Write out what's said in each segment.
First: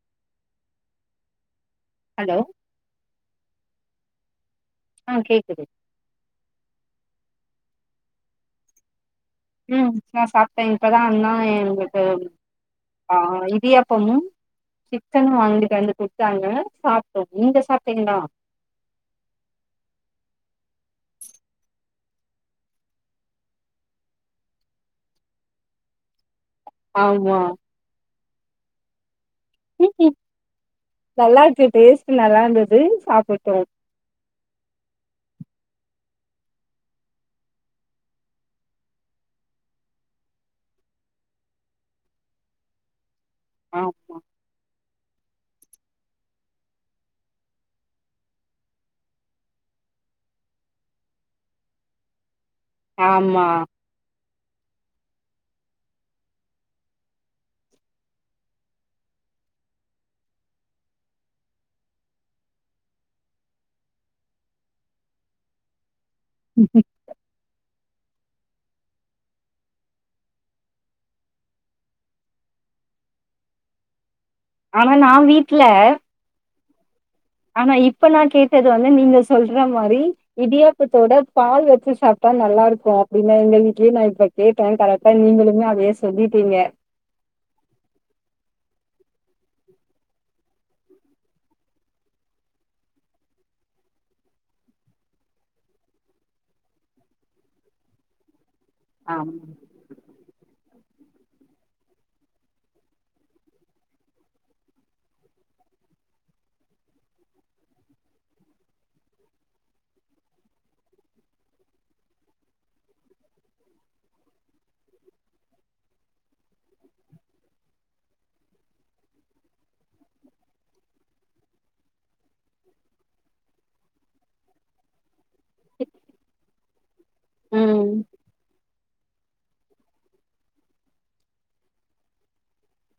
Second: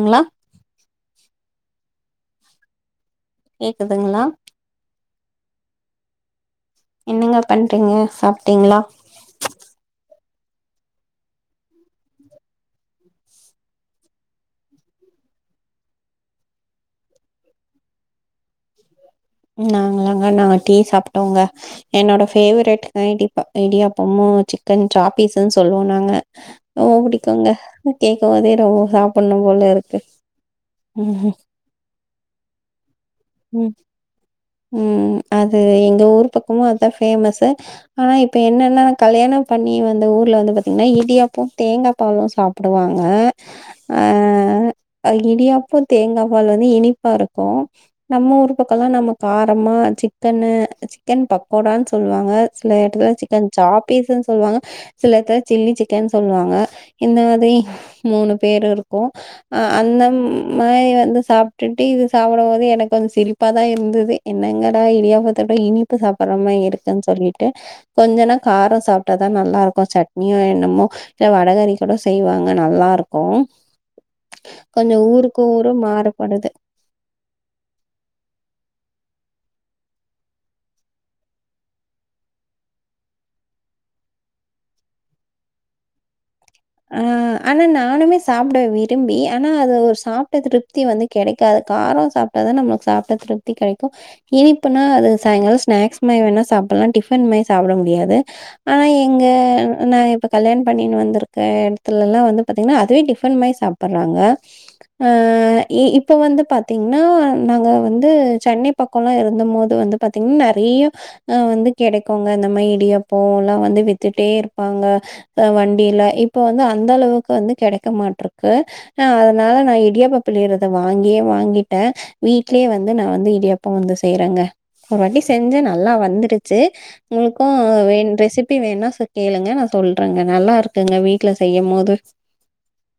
ங்ளா hello கேக்குதுங்ளா ஆ கேக்குது என்னங்க பண்றீங்க சாப்டீங்ளா உம் நா சாப்ட்டே இப்பதா அண்ணா எங்களுக்கு ஆ இடியாப்பமூ சிக்கன் வாங்கிட்டு வந்து குடுத்தாங்க சாப்ட்டோ நீங்க சாப்ட்டீங்களா நாங்களாங்க நாங்க டீ சாப்ட்டோங்க என்னோட ஃபேவரெட் இடிப்ப அ இடியாப்பமு சிக்கன் சாப்பீஸ்ன்னு சொல்லுவோ நாங்க ரொம்ப ஆமா புடிக்குங்க கேக்கு போதே ரொம்ப சாப்புட்னு போல இருக்கு ம் நல்லா இருக்கு டேஸ்ட் நல்லா இருந்தது சாப்புட்டோ ம் ம் அது எங்க ஊர் பக்கமு அதா ஃபேமஸ்ஸு ஆனா இப்ப என்னென்னா நா கல்யாணம் பண்ணி வந்த ஊர்ல வந்து பாத்திங்கன்னா இடியாப்பம் தேங்கா பாலு சாப் புடுவாங்க ஆமா அ இடியாப்போ தேங்கா பால் வந்து இனிப்பாருக்கு நம்ம ஊரு பக்கலா நம்ம காரமா சிக்கனு சிக்கன் பக்கோடான் சொல்லுவாங்க சில எடத்துல ஆமா சிக்கன் சாப்பீஸ்ன்னு சொல்லுவாங்க சில எட்த்ல சில்லி சிக்கன் சொல்லுவாங்க இந்த மாதி மூனு பேரு இருக்கு அ அந்த மாரி வந்து சாப்ட்டுட்டு இது சாப்புடபோது எனக்கு வந்து சிரிப் ப்பாதா இருந்துதே என்னங்கடா இடியாப்பத்தோட இனிப்பு சாப்பட்றமாரி இருக்குன் சொல்லிட் ட்டு கொஞ்சனா காரோ சாப்ட்டாதா நல்லாருக்கொ சட்னியு என்னமோ இல்ல வடகறி கூட செய்வாங்க நல்லாருக்கோ ஆனா கொஞ்சோ நா ஊருக்கு வீட்ல ஊரு மாறுபடுது ஆனா இப்ப நா கேட்டது வந்து நீங்க சொல்ற மாரி இடியாப்பத்தோட பால் வச்சு சாப்ட்டா நல்லாருக்கோ அப்டின்னு எங்க வீட்லயு நா இப்ப கேட்டே கரெக்டா நீங்களுமே அதயே சொல்லிட்டீங்கெ அ ஆனா நானுமே சாப்டுவே விரும்பி ஆனா அது ஒரு சாப்ட்ட திருப்தி வந்து கெடைக்காது காரோ சாப்ட்டா தா நம்மளுக் சாப்ட்ட திருப்தி கெடைக்கு இனிப்புனா அது சாய்ங்காலோ ஸ்நாக்ஸ் மாரி வேணா சாப்புட்லா டிஃபன் மாரி சாப்ட முடியாது ஆனா எங்க ஆமா நா இப்ப கல்யாணொ பண்ணினு வந்துரு எடத்துலல்லா வந்து பாத்திங்கன்னா அதுவே டிஃபன் மாதி சாப்புட்றாங்க அ இப்ப வந்து பாத்திங்னா நாங்க வந்து சென்னை பக்கோல்லா இருந்தம்போது வந்து பாத்திங்னா நெறைய அ வந்து கெடைக்கொங்க அந்த மாதி இடியாப்போ எல்லா வந்து வித்துட்டே இருப்பாங்க அ வண்டில இப்ப வந்து அந்த அளவுக்கு வந்து கெடைக்க மாட்ருக்கு அ அதுனால நா இடியாப்ப பிளியறத வாங்கியே வாங்கிட்டே வீட்லே வந்து நா வந்து இடியாப்போ வந்து செய்றேங்க ஒரு வாட்டி செஞ்சு நல்லா வந்துருச்சு உங்குள்க்கு ம் வே ரெசிபி வேணா கேளுங்க நா சொல்றேங்க நல்லா இருக்குங்க வீட்ல செய்யு போது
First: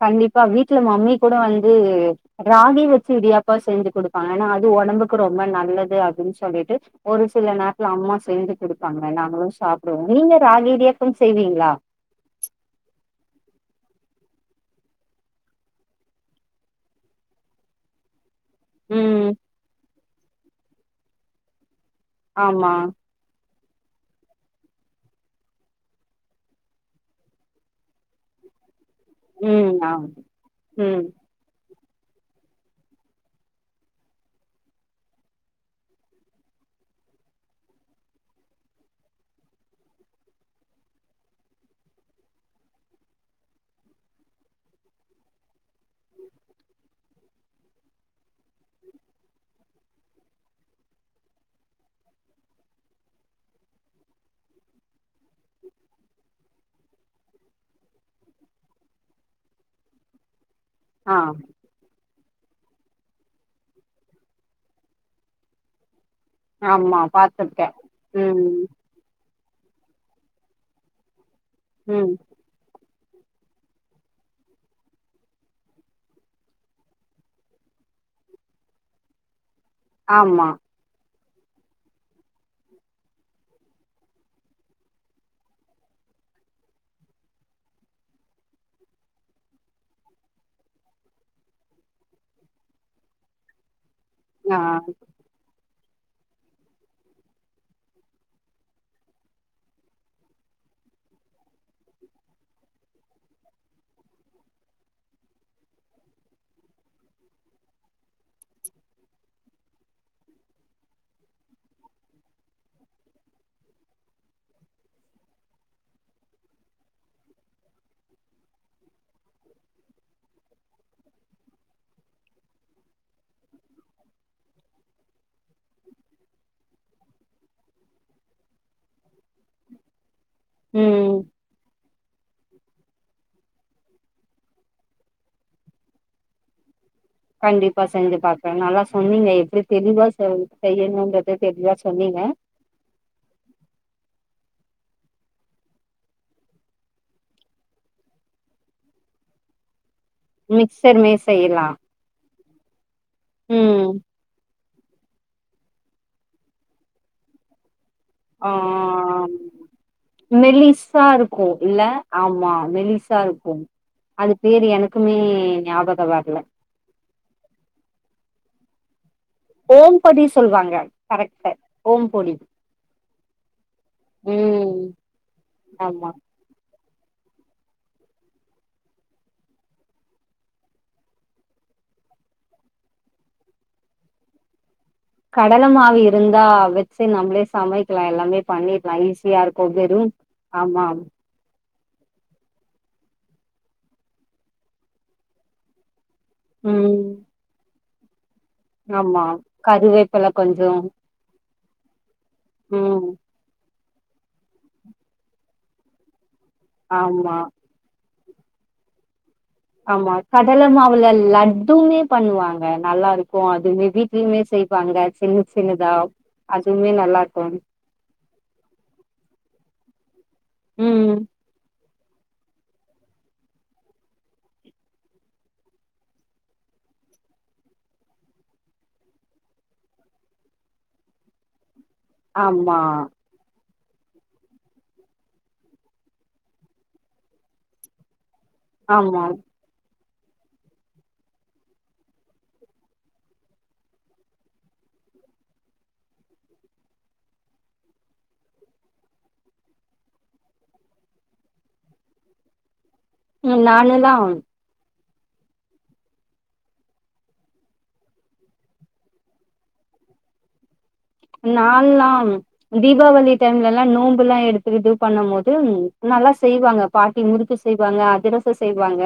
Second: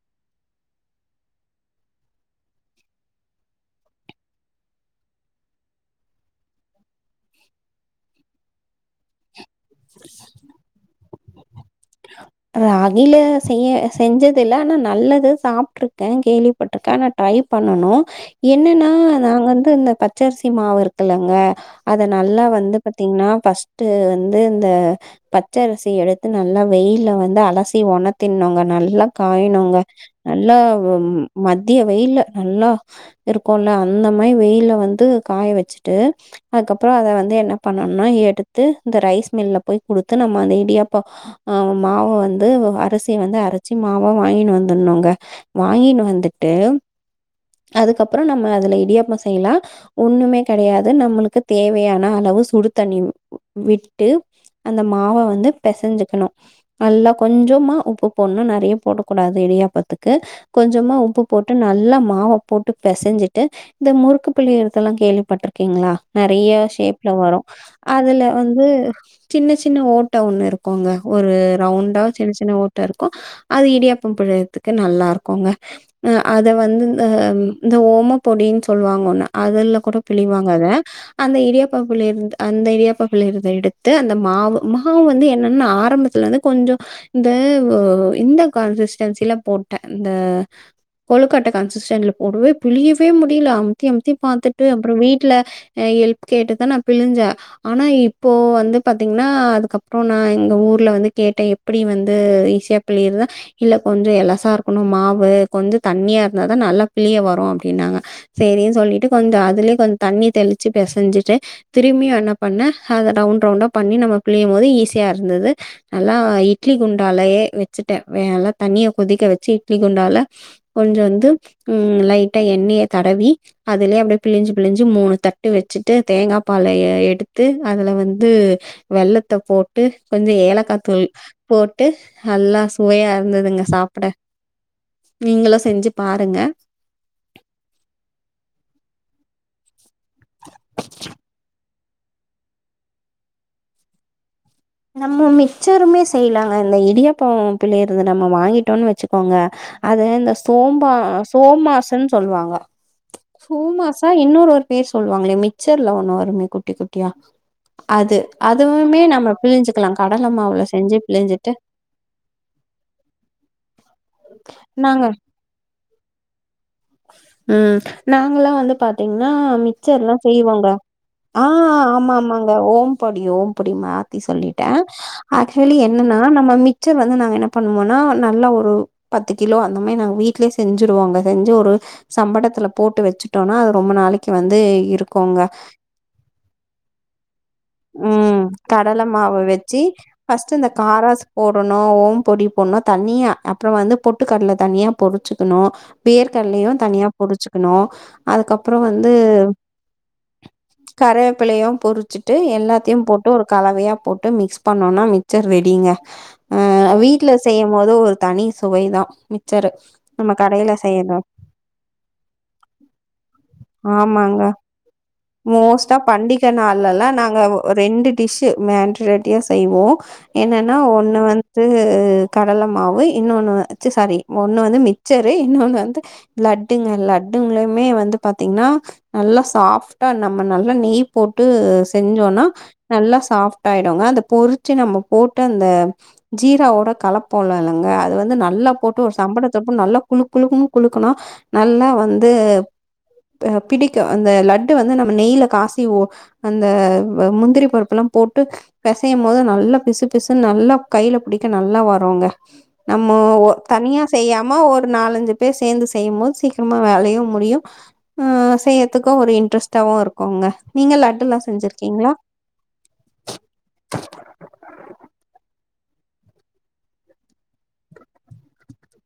கண்டிப்பா வீட்டுல மம்மி கூட வந்து ராகி வச்சு இடியாப்பா செஞ்சு குடுப்பாங்க ஏனா அது ஒடம்புக்கு ரொம்ப நல்லது அப்டின் சொல்லிட்டு ஒரு சில நேர்த்ல அம்மா செஞ்சு குடுப்பாங்க நாங்களு சாப்டுவோ நீங்க ராகி இடியாப்பம் செய்வீங்ளா ராகில செய்ய செஞ்சதுல்ல ஆனா நல்லது சாப்ட்ருக்கே கேளி பட்டுருக் ஆனா ட்ரை பண்ணனு என்னன்னா ம் நாங்க வந்து இந்த பச்சரிசி மாவு இருக்குலங்க அத நல்லா ஆமா வந்து பாத்திங்கன்னா ஃபஸ்ட்டு வந்து இந்த பச்சரிசி எடுத்து நல் நல்லா வெயில்ல வந்து அலசி ஒணத்தின்னுங்க நல்லா ம் காயனுங்க ஆ நல்லா ம் மத்திய வெயில்ல நல்லா இருக்குல அந்த மாதி வெயில்ல வந்து காய வச்சுட்டு அதுக்கப்பறோ அத வந்து என்ன பண்ணனுனா எடுத்து இந்த ரைஸ் மில்ல போய் குடுத்து நம்ம அந்த இடியாப்ப ஆ மாவ வந்து அரிசிய வந்து அரச்சு மாவா வாங்கின்னு வந்துர்னுங்க வாங்கின்னு வந்துட்டு அதுக்கப்பறோ நாம்ம அதுல இடியாப்போ செய்லா ஒன்னுமே கெடையாது நம்மளுக்கு தேவையான அளவு சுடு தண்ணி விட்டு அந்த மாவ வந்து பெசஞ்சிக்கணு நல்லா கொஞ்சமா உப்பு பொடனு நறைய போடக கூடாது இடியாப்பத்துக்கு கொஞ்சமா ஆ உப்பு போட்டு நல்லா மாவ போட்டு பெசஞ்சுட்டு இந்த முறுக்கு பிளிரதெல்லா கேள்விப்பட்ருக்கீங்ளா நெறைய ஆமா ஷேப்ல வரு பாத்துருக்கே அதுல ம் வந்து சின்ன சின்ன ஓட்ட ஒண்ணு இருக்கோங்க ஒரு ரவுண்டா ம் சின்ன சின்ன ஓட்ட இருக்கோ அது இடியாப்போ பிளிறதுக்கு நல்லாருக்குங்க அத வந்து இந்த இந்த ஓம பொடின்னு சொல்லுவாங்க ஒன்ன அதுல கூட ஆமா பிளிவாங்க அத அந்த இடியாப்ப பிளீறது அந்த இரியாப்ப பிளீறத எடுத்து அந்த மாவு மாவு வந்து என்னன்ன ஆரம்பத்துல வந்து கொஞ்சோ இந்த இந்த கன்சிஸ்டன்சில போட்ட இந்த கொழுக்கட்ட கன்சிஸ்டன்ல போடுவே பிலியவே முடியல அமுத்தி அமுத்தி ஆ பாத்துட்டு அப்புறோ வீட் ட்ல எல்ப் கேட்டுதா நா பிழுஞ்ச ஆனா இப்போ வந்து பாத்தீங்ன்னா அதுக்கப்புறோ நா எங்க ஊர் குள வந்து கேட்டே எப்டி வந்து ஈஸியா பிளிருது இல்ல கொஞ்சோ எலசா இருக்கணு மாவுகொஞ்சோ தண்ணியா இருந்தாதா நல்லா பிளிய வரு அப்டின்னாங்க செரின்னு சொல்லிட்டு கொஞ்சோ அதுலே கொஞ்சோ தண்ணிய தெளிச்சி பெசஞ்சிட்டு திரும்பியு என்ன பண்ண அத ரவுண்ட் ரவுண்டா பண்ணி நம்ம பிளியும் போது ஈஸியா இருந்தது நல்லா இட்லி குண்டாலயே வச்சுட்டே நல்லா தண்ணிய கொதிக்க வச்சு இட்லி குண்டால கொஞ்சோ ந்து ம் லைட்டா எண்ணிய தடவி அதுலே அப்டியே பிழிஞ்சு பிழிஞ்சு மூணு தட்டு வச்சுட்டு தேங்கா பால எடுத்து அதுல வந்து வெள்ளத்த போட்டு கொஞ்சோ ஏலக்கா தூள் ம் போட்டு நல்லா சுவையா இருந்ததுங்க சாப்ட நீங்களு செஞ்சு பாருங்க கண்டிப்பா செஞ்சு பாக்குறே நல்லா சொன்னீங்க எப்டி தெளிவா சோ செய்யணுன்றத தெளிவா சொன்னீங்க நம்ம மிச்சருமே செய்யலாங்க இந்த இடியப்போ பிளியரதா நம்ம வாங்கிட்டோன்னு வச்சுக்கோங்க அது இந்த ஸ் சோம்ப மிக்சர் மேரி செய்யலா சோமாசுன் சொல்லுவாங்க ம் சோமாசா இன்னொரு ஒரு பேர் சொல்லுவாங்களே மிச்சர்ல ஒண்ணு வருமே குட்டி குட்டியா அது அதுவுமே நம்ம பிழிஞ்சுக்கலா கடல மாவுல செஞ்சு மெலிஸா பிழிஞ்சிட்டு இருக்குஇல்ல ஆமா மெலிசா ருக்கு அது பேரு நாங்க எனக்குமே ஞாபக வர்ல ம் நாங்கலா வந்து பாத் எங்ன்னா மிச்சர் எல்லா ஓம்பொடி செய்வோங்க சொல்வாங்க ஆ கரெக்ட் ஆமா ஓம்பொடி ஆமாங்க ஓம் பொடி ஓம்பொடி மாத்தி சொல்லிட்டே ம் ஆக்சுலி ஆமா என்னன்னா நம்ம மிச்சர் வந்து நாங்க என்ன பண்ணுவோனா நல்லா ஒரு பத்து கிலோ அந்த மாரி நாங்க வீட்லே செஞ்சுருவோங்க செஞ்சு ஒரு சம்படத்துல போட்டு வச்சுட்டோனா அது ரொம்ப நாளைக்கி வந்து இருக் கடல மாவு இருந்தா வச்சு நம்மளே சமைக்லா எல்லாமே ம் பண்ணிட்லா ஈஸியா இருக்கு வெறு பஸ்டு இந்த ஆமா காரா ஸ் போடணு ஓம் பொடி போடணு தண்ணிய அப்புறோ வந்து பொட்டுக்கட்ல தனியா பொர்ச்சுக்கணு வேர்கல்லயு தனியா ம் பொடிச்சு கணு அதுக்கப்புறோ வந்து ஆமா கருவேப்பில கொஞ்சோ கரேப்பிலயு பொரிச் சுட்டு எல்லாத்தையு ம் போட்டு ஒரு கலவையா போட்டு மிக்ஸ் பண்ணுனா மிச்சர் ரெடிங்க அ வீட்ல ஆமா செய்யும் போது ஒரு தனி சுவைதா மிச்சரு ஆமா நம்ம கடல கடையில மாவுல செய்யறது லட்டுமே பண்ணுவாங்க நல்லா இருக் இருக்கு அதுவுமே வீட்லயுமே ஆமாங்க செய்வாங்க சின்ன சின்னதா மோஸ்ட்டா பண்டிக அதுமே நாள்லல்லா நல்லா நாங்க இருக்கு ரெண்டு டிஷ்ஷு மேண்டரட்டியா செய்வோ என்னன்னா ம் ஒன்னு வந்து கடலை மாவு இன்னொண்ணு ச்சு சாரி ஒண்ணு வந்து மிக்சரு இன்னொண்ணு வந்து லட்டுங்க லட்டுங்கலுமே வந்து பாத்தீங்கன்னா நல்லா சாப்ட்டா நம்ம நல்லா நெய் போட்டு செஞ்சோனா ஆமா நல்லா சாப் டாயிடுங்க அத பொறிச்சி நம்ம போட்டு அந்த ஜீரா ஒட கலப்போல இல்லங்க அது வந்து நல்லா போட்டு ஒரு ஆமா சம்படத்த போட்டு நல்லா குழு குழு கு குனா நல்லா வந்து பிடிக்க அந்த லட்டு வந்து நம்ம நெய்ல காசி ஓ அந்த முந்திரி பருப்பு எல்லா போட்டு பிசையு போது நல்லா பிசு பிசு நல்லா கையில புடிக்க நல்லா வருங்க நம்மோ தனியா நானுல்லா செய்யாம ஒரு நாலஞ்சு சேர்ந்து செய்யும் போது சீக்கிரமா வேலையு முடியு ஆ செய்யதுக்கு ஒரு இன்ட்ரெஸ்ட்டாவு இருக்கும்ங்க நீங்க லட் நாலல்லா தீபாவளி டைம்ல எல்லா நோன்பு எல்லா எடுத் து இது பண்ணு போது நல்லா செய்வாங்க பாட்டி முறுக்கு செய்வாங்க அதிரசம் செய்வாங்க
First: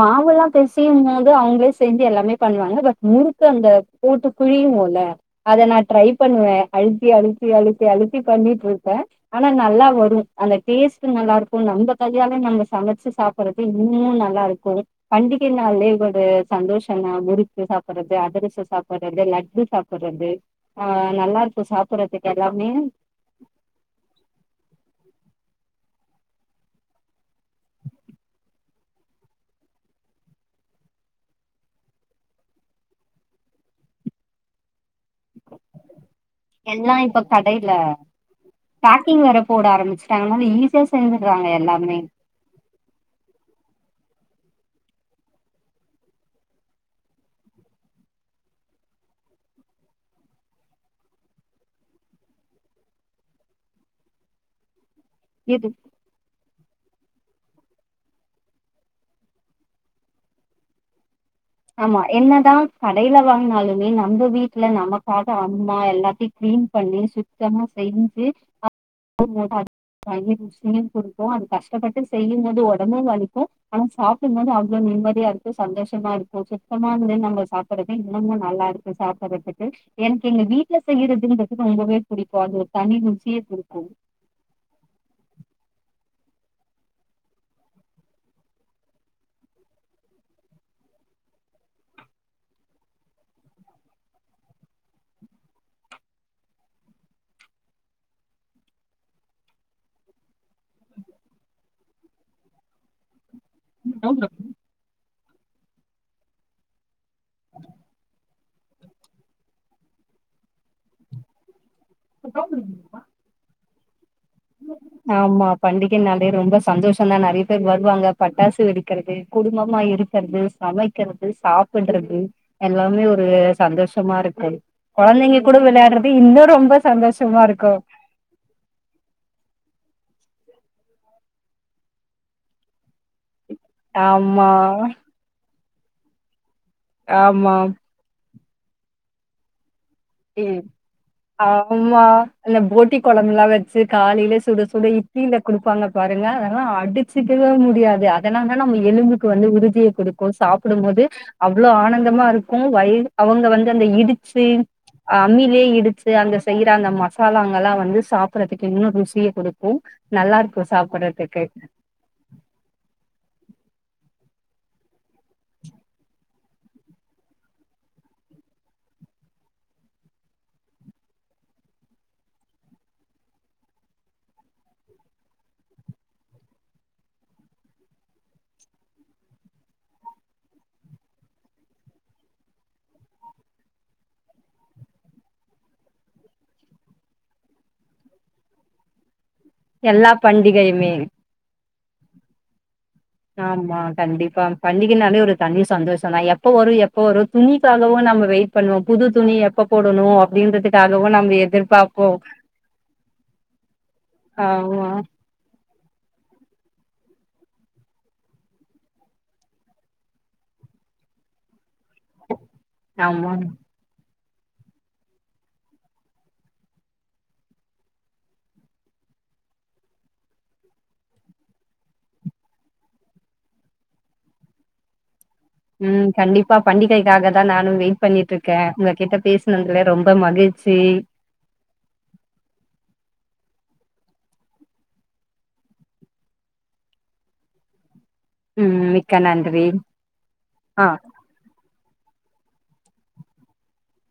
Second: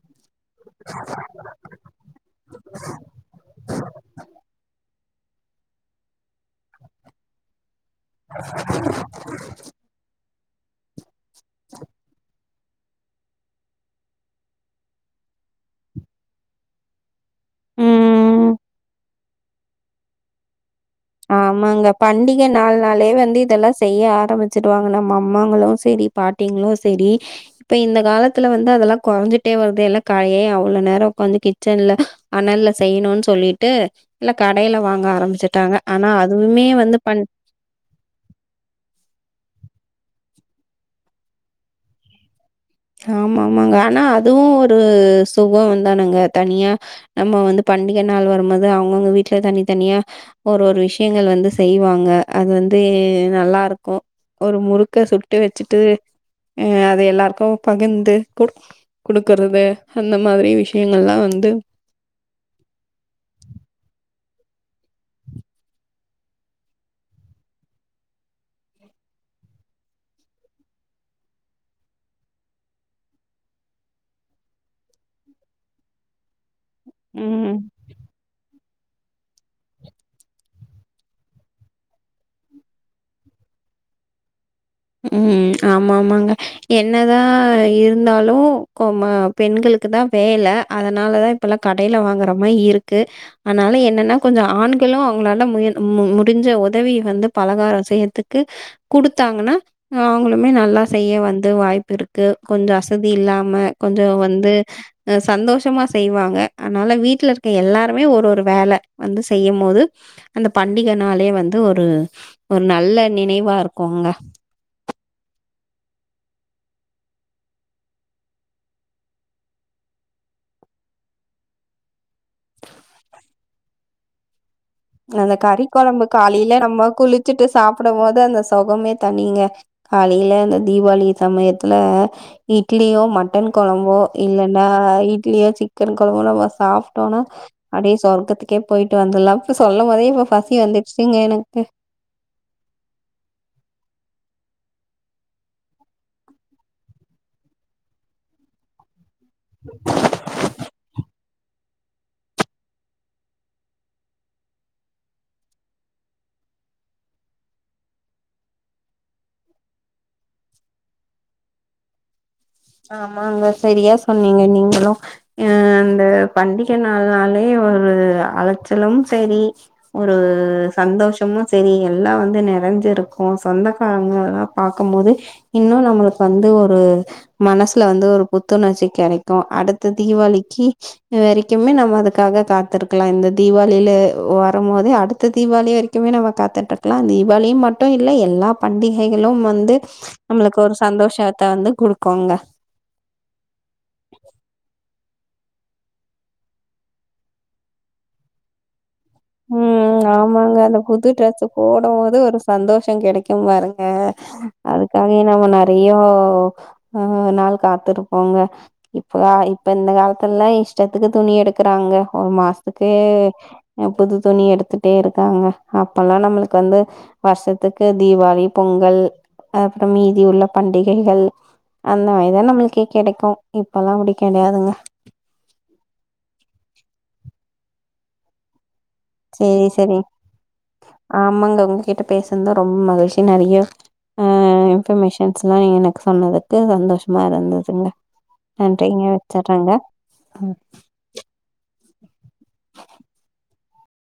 மாவுல்லா பெசயும் போது அவுங்களே செஞ்சு எல்லாமே பண்ணுவாங்க பட் முறுக்கு அந்த போட்டு புழியுவோம்ல அத நா ட்ரை பண்ணுவன் அழுத்தி அழுத்தி அழுத்தி அழுத்தி பண்ணிட்டு இருப்பே ஆனா நல்லா வரு அந்த டேஸ்ட்டு நல்லா இருக்கு நம்ம கையாலே நம்ம சமைச்சு சாப்பிடடுறது இன்னு நல்லா இருக்கு பண்டிகை நால்லே இது ஒரு சந்தோஷம்னா முறு க்கு சாப்டடுறது ம் அதிரசம் சாப்டடுறது லட்டு சாப்டடுறது ஆமாங்க பண்டிகை நாலு நாளே வந்து இதெல்லா செய்ய ஆரம்பிச்சிடுவாங்க நம்ம அம்மாங்களு சேரி பாட்டிங்களு சேரி இப்ப இந்த காலத்துல வந்து அதெல்லா குறைஞ்சுட்டே வருதுே எல்ல காலே ஏ அவ்ள நேரோ உட்காந்து கிச்சன்ல அனல்ல செய்யணும்ன்னு சொல்லிட்டு எல்லா கடையில வாங்க ஆரம்பிச்சுட்டாங்க ஆனா அதுவுமே வந்து எல்லாம் இப்ப பண் க ல்ல பேக்கிங் வேற போட ஆரம்பிச்சட்டாங்கனால ஈஸியா செஞ்சடுறாங்க எல்லாமே ஆமா ஆமாங்க ஆனா அதுவு ஒரு சுகம்ந்தானுங்க தனியா நம்ம வந்து பண்டிகை நாள் வரும்போது அவங்கவுங்க வீட்டுல தனி தனியா ஒரு ஒரு விஷயங்கள் வந்து செய்வாங்க அது வந்து நல்லா இருக்கு ஒரு முறுக்க சுட்டு இது வச்சுட்டு அ அது எல்லாருக்கு பகிர்ந்து கொடு கொடுக்குறது அந்த மாதிரி விஷயங்கள்லா வந்து ஆமா என்னதா கடையில வாங்கினாலுமே நம்ம வீட்டுல நமக்காக அம்மா எல்லாத்தையு கிளீன் பண்ணி சுத்தமா செஞ்சு உஹ ஷும் கொடுக்கு அது கஷ்டப்பட்டு செய்யு போது உடம்பு வலிக்கு ஆனா சாப்பிடும்போது அவ்ளோ நிம்மதியா இருக்கு சந்தோஷமா இருக்கு சுத்தமா இருந்த நம்ம ம் சா ப்பறது இன்னொமு நல்லா இருக்கு சாப்டறதுக்கு எனக்கு எங்க வீட்டு்ல செய்யறதுன்றது ரொம்பவே பிடிக்கு அது ஒரு தனி ரூசிய குடுக்கு ம் ஆமா ஆமாங்க என்னதா இருந்தாலு கொம பெண்களுக்கு தா வேல அதனால தா இப்போல்லா கடையில வாங்கிற மாரி இருக்கு அதனால என்னன்னா கொஞ்சோ ஆண்களு அவங்களால மு முடிஞ்ச உதவி வந்து பலகாரம் செய்யறத்துக்கு குடுத்தாங்கன்னா நாங்களுமே நல்லா செய்ய வந்து வாய்ப்பு இருக்கு கொஞ்சோ அசதி இல்லாம கொஞ்சோ வந்து ஆ சந்தோஷமா செய்வாங்க அதனால வீட்டுல இருக்க எல்லாருமே ஒரு ஒரு வேல வந்து செய்யும் போது அந்த பண்டிகைனாலே வந்து ஒரு ஒரு நல்ல நினைவா இருக்குங்க ஆமா பண்டிகைனாலே ரொம்ப சந்தோஷந்தா நெறைய பேர் வருவாங்க பட்டாசு வெடிக்கிறது குடும்பமா இரு க்கிறது சமைக்கிறது சாப்பிடுறது எல்லாமே ஒரு சந்தோஷமா இருக்கு அந்த கொழந்தைங்க கூட கறி கொழம்பு விளையாடுறது இன்னு காலையில ரொம்ப நம்ம சந்தோஷமா குளிச்சுட்டு இருக்கு சாப்டும்போது அந்த சொகமே தனிங்க காலையில அந்த தீவாளி சமயத்துல இட்லியோ மட் டன் கொழம்போ ஆமா இல்லன்னா இட்லியா சிக்கன் கொழம்போ நம்ம சாப் டோனா ஆமா அப்டியே சொர்க்கத்துக்கே போயிட்டு வந்துர்லா இப்ப சொல்லும்போதே ம் ஆமா அந்த போட்டி கொழம்பெல்லா வச்சு காலையில சுட சுட இட்லியில குடுப்பாங்க பாருங்க அதெல்லா அடுச் சிக்கவே முடியாது அதனாலதா நம்ம எலும்புக்கு வந்து உறுதிய குடுக்கு சாப்பிடும்போது அவ்ளோ ஆனந்தமா இருக்கு வயல் அவங்க வந்து அந்த இடிச்சு அம்மிலே இடிச்சு அங்க செய்யுற அந்த மசாலாங்களா வந்து சாப்பிறதுக்கு இன்னு ருசிய குடுக்கு நல்லா இருக்கு சாப்புடதுக்கு ஆமாங்க சரியா சொன்னீங்க நீங்களு அ அந்த பண்டிகை நாள்னாலே ஒரு அலைச்சலும் செரி ஒரு சந்தோஷமு செரி எல்லா வந்து நெறைஞ்சிருக்கு சொந்த காரங்கெல்லா பாக்கும்போதே இன்னு நம்ளுக்கு வந்து ஒரு மனசுல வந்து ஒரு புத்துணர்ச்சி கெடைக்கு அடுத்த தீவாளிக்கு இது வரைக்குமே நம்ம அதுக்காக காத்திருக்லா இந்த தீவாளில வரம்போதே அடுத்த தீவாளி வரைக் குமே நம்ம காத்துட்ருக்கலா தீவாளினு மட்டு இல்ல எல்லா பண்டிகைகளு வந்து வந்து எல்லா நம்மளுக்கு ஒரு பண்டிகையுமே. சந்தோஷத்த வந்து குடுக்குங்க ஆமா கண்டிப்பா பண்டிகைனாலே ஒரு தனி சந்தோஷதா எப்ப வரு எப்ப வரு துணிக்காகவு நம்ம வெயிட் பண்ணுவோ புது துணி எப்ப ம் போடணு ஆமாங்க அந்த புது அப்டின்றதுக்காகவு நம்ம எதிர்பாப்போ இங்க பாருங்க அதுக்காக என் நாங்க நெறையோ ம் நாள் காத்துருப்போங்க இப்பதா இப்ப இந்த காலத்துலல்லா இஷ்டத்துக்கு துணி எடுக்குறாங்கோ ஒரு மாச த்துக்கே ஆமா புது துணி எடுத்துட்டே இருக்காங்க அப்பல்லா நம்மளுக்கு வந்து வருஷத்துக்கு தீவாளி பொங்கல் அப்றோ மீதி உள்ள பண்டிகைகள் அந்த மாரிதா நம்மளுக்கு கெடைக்கு இப்பெல்லா அப்டி கெடையாதுங்க ம் கண்டிப்பா பண்டிகைக்காகதா நானு வெயிட் பண்ணிட்டு இருக்கே உங்க கிட்ட சேரி பேசினதுல சேரி ரொம்ப மகிழ்ச்சி ஆமாங்க உங்ககிட்ட பேசுனது ரொம்ப மகிழ்ச்சி நெறைய ம் ம் இன்ஃபர்மேஷன்ஸ்லா எனக்கு சொன்னதுக்கு சந்தோஷமா இருந்துதுங்க ம் நன்றிங்க மிக்க நன்றி வச்சறங்க ஆ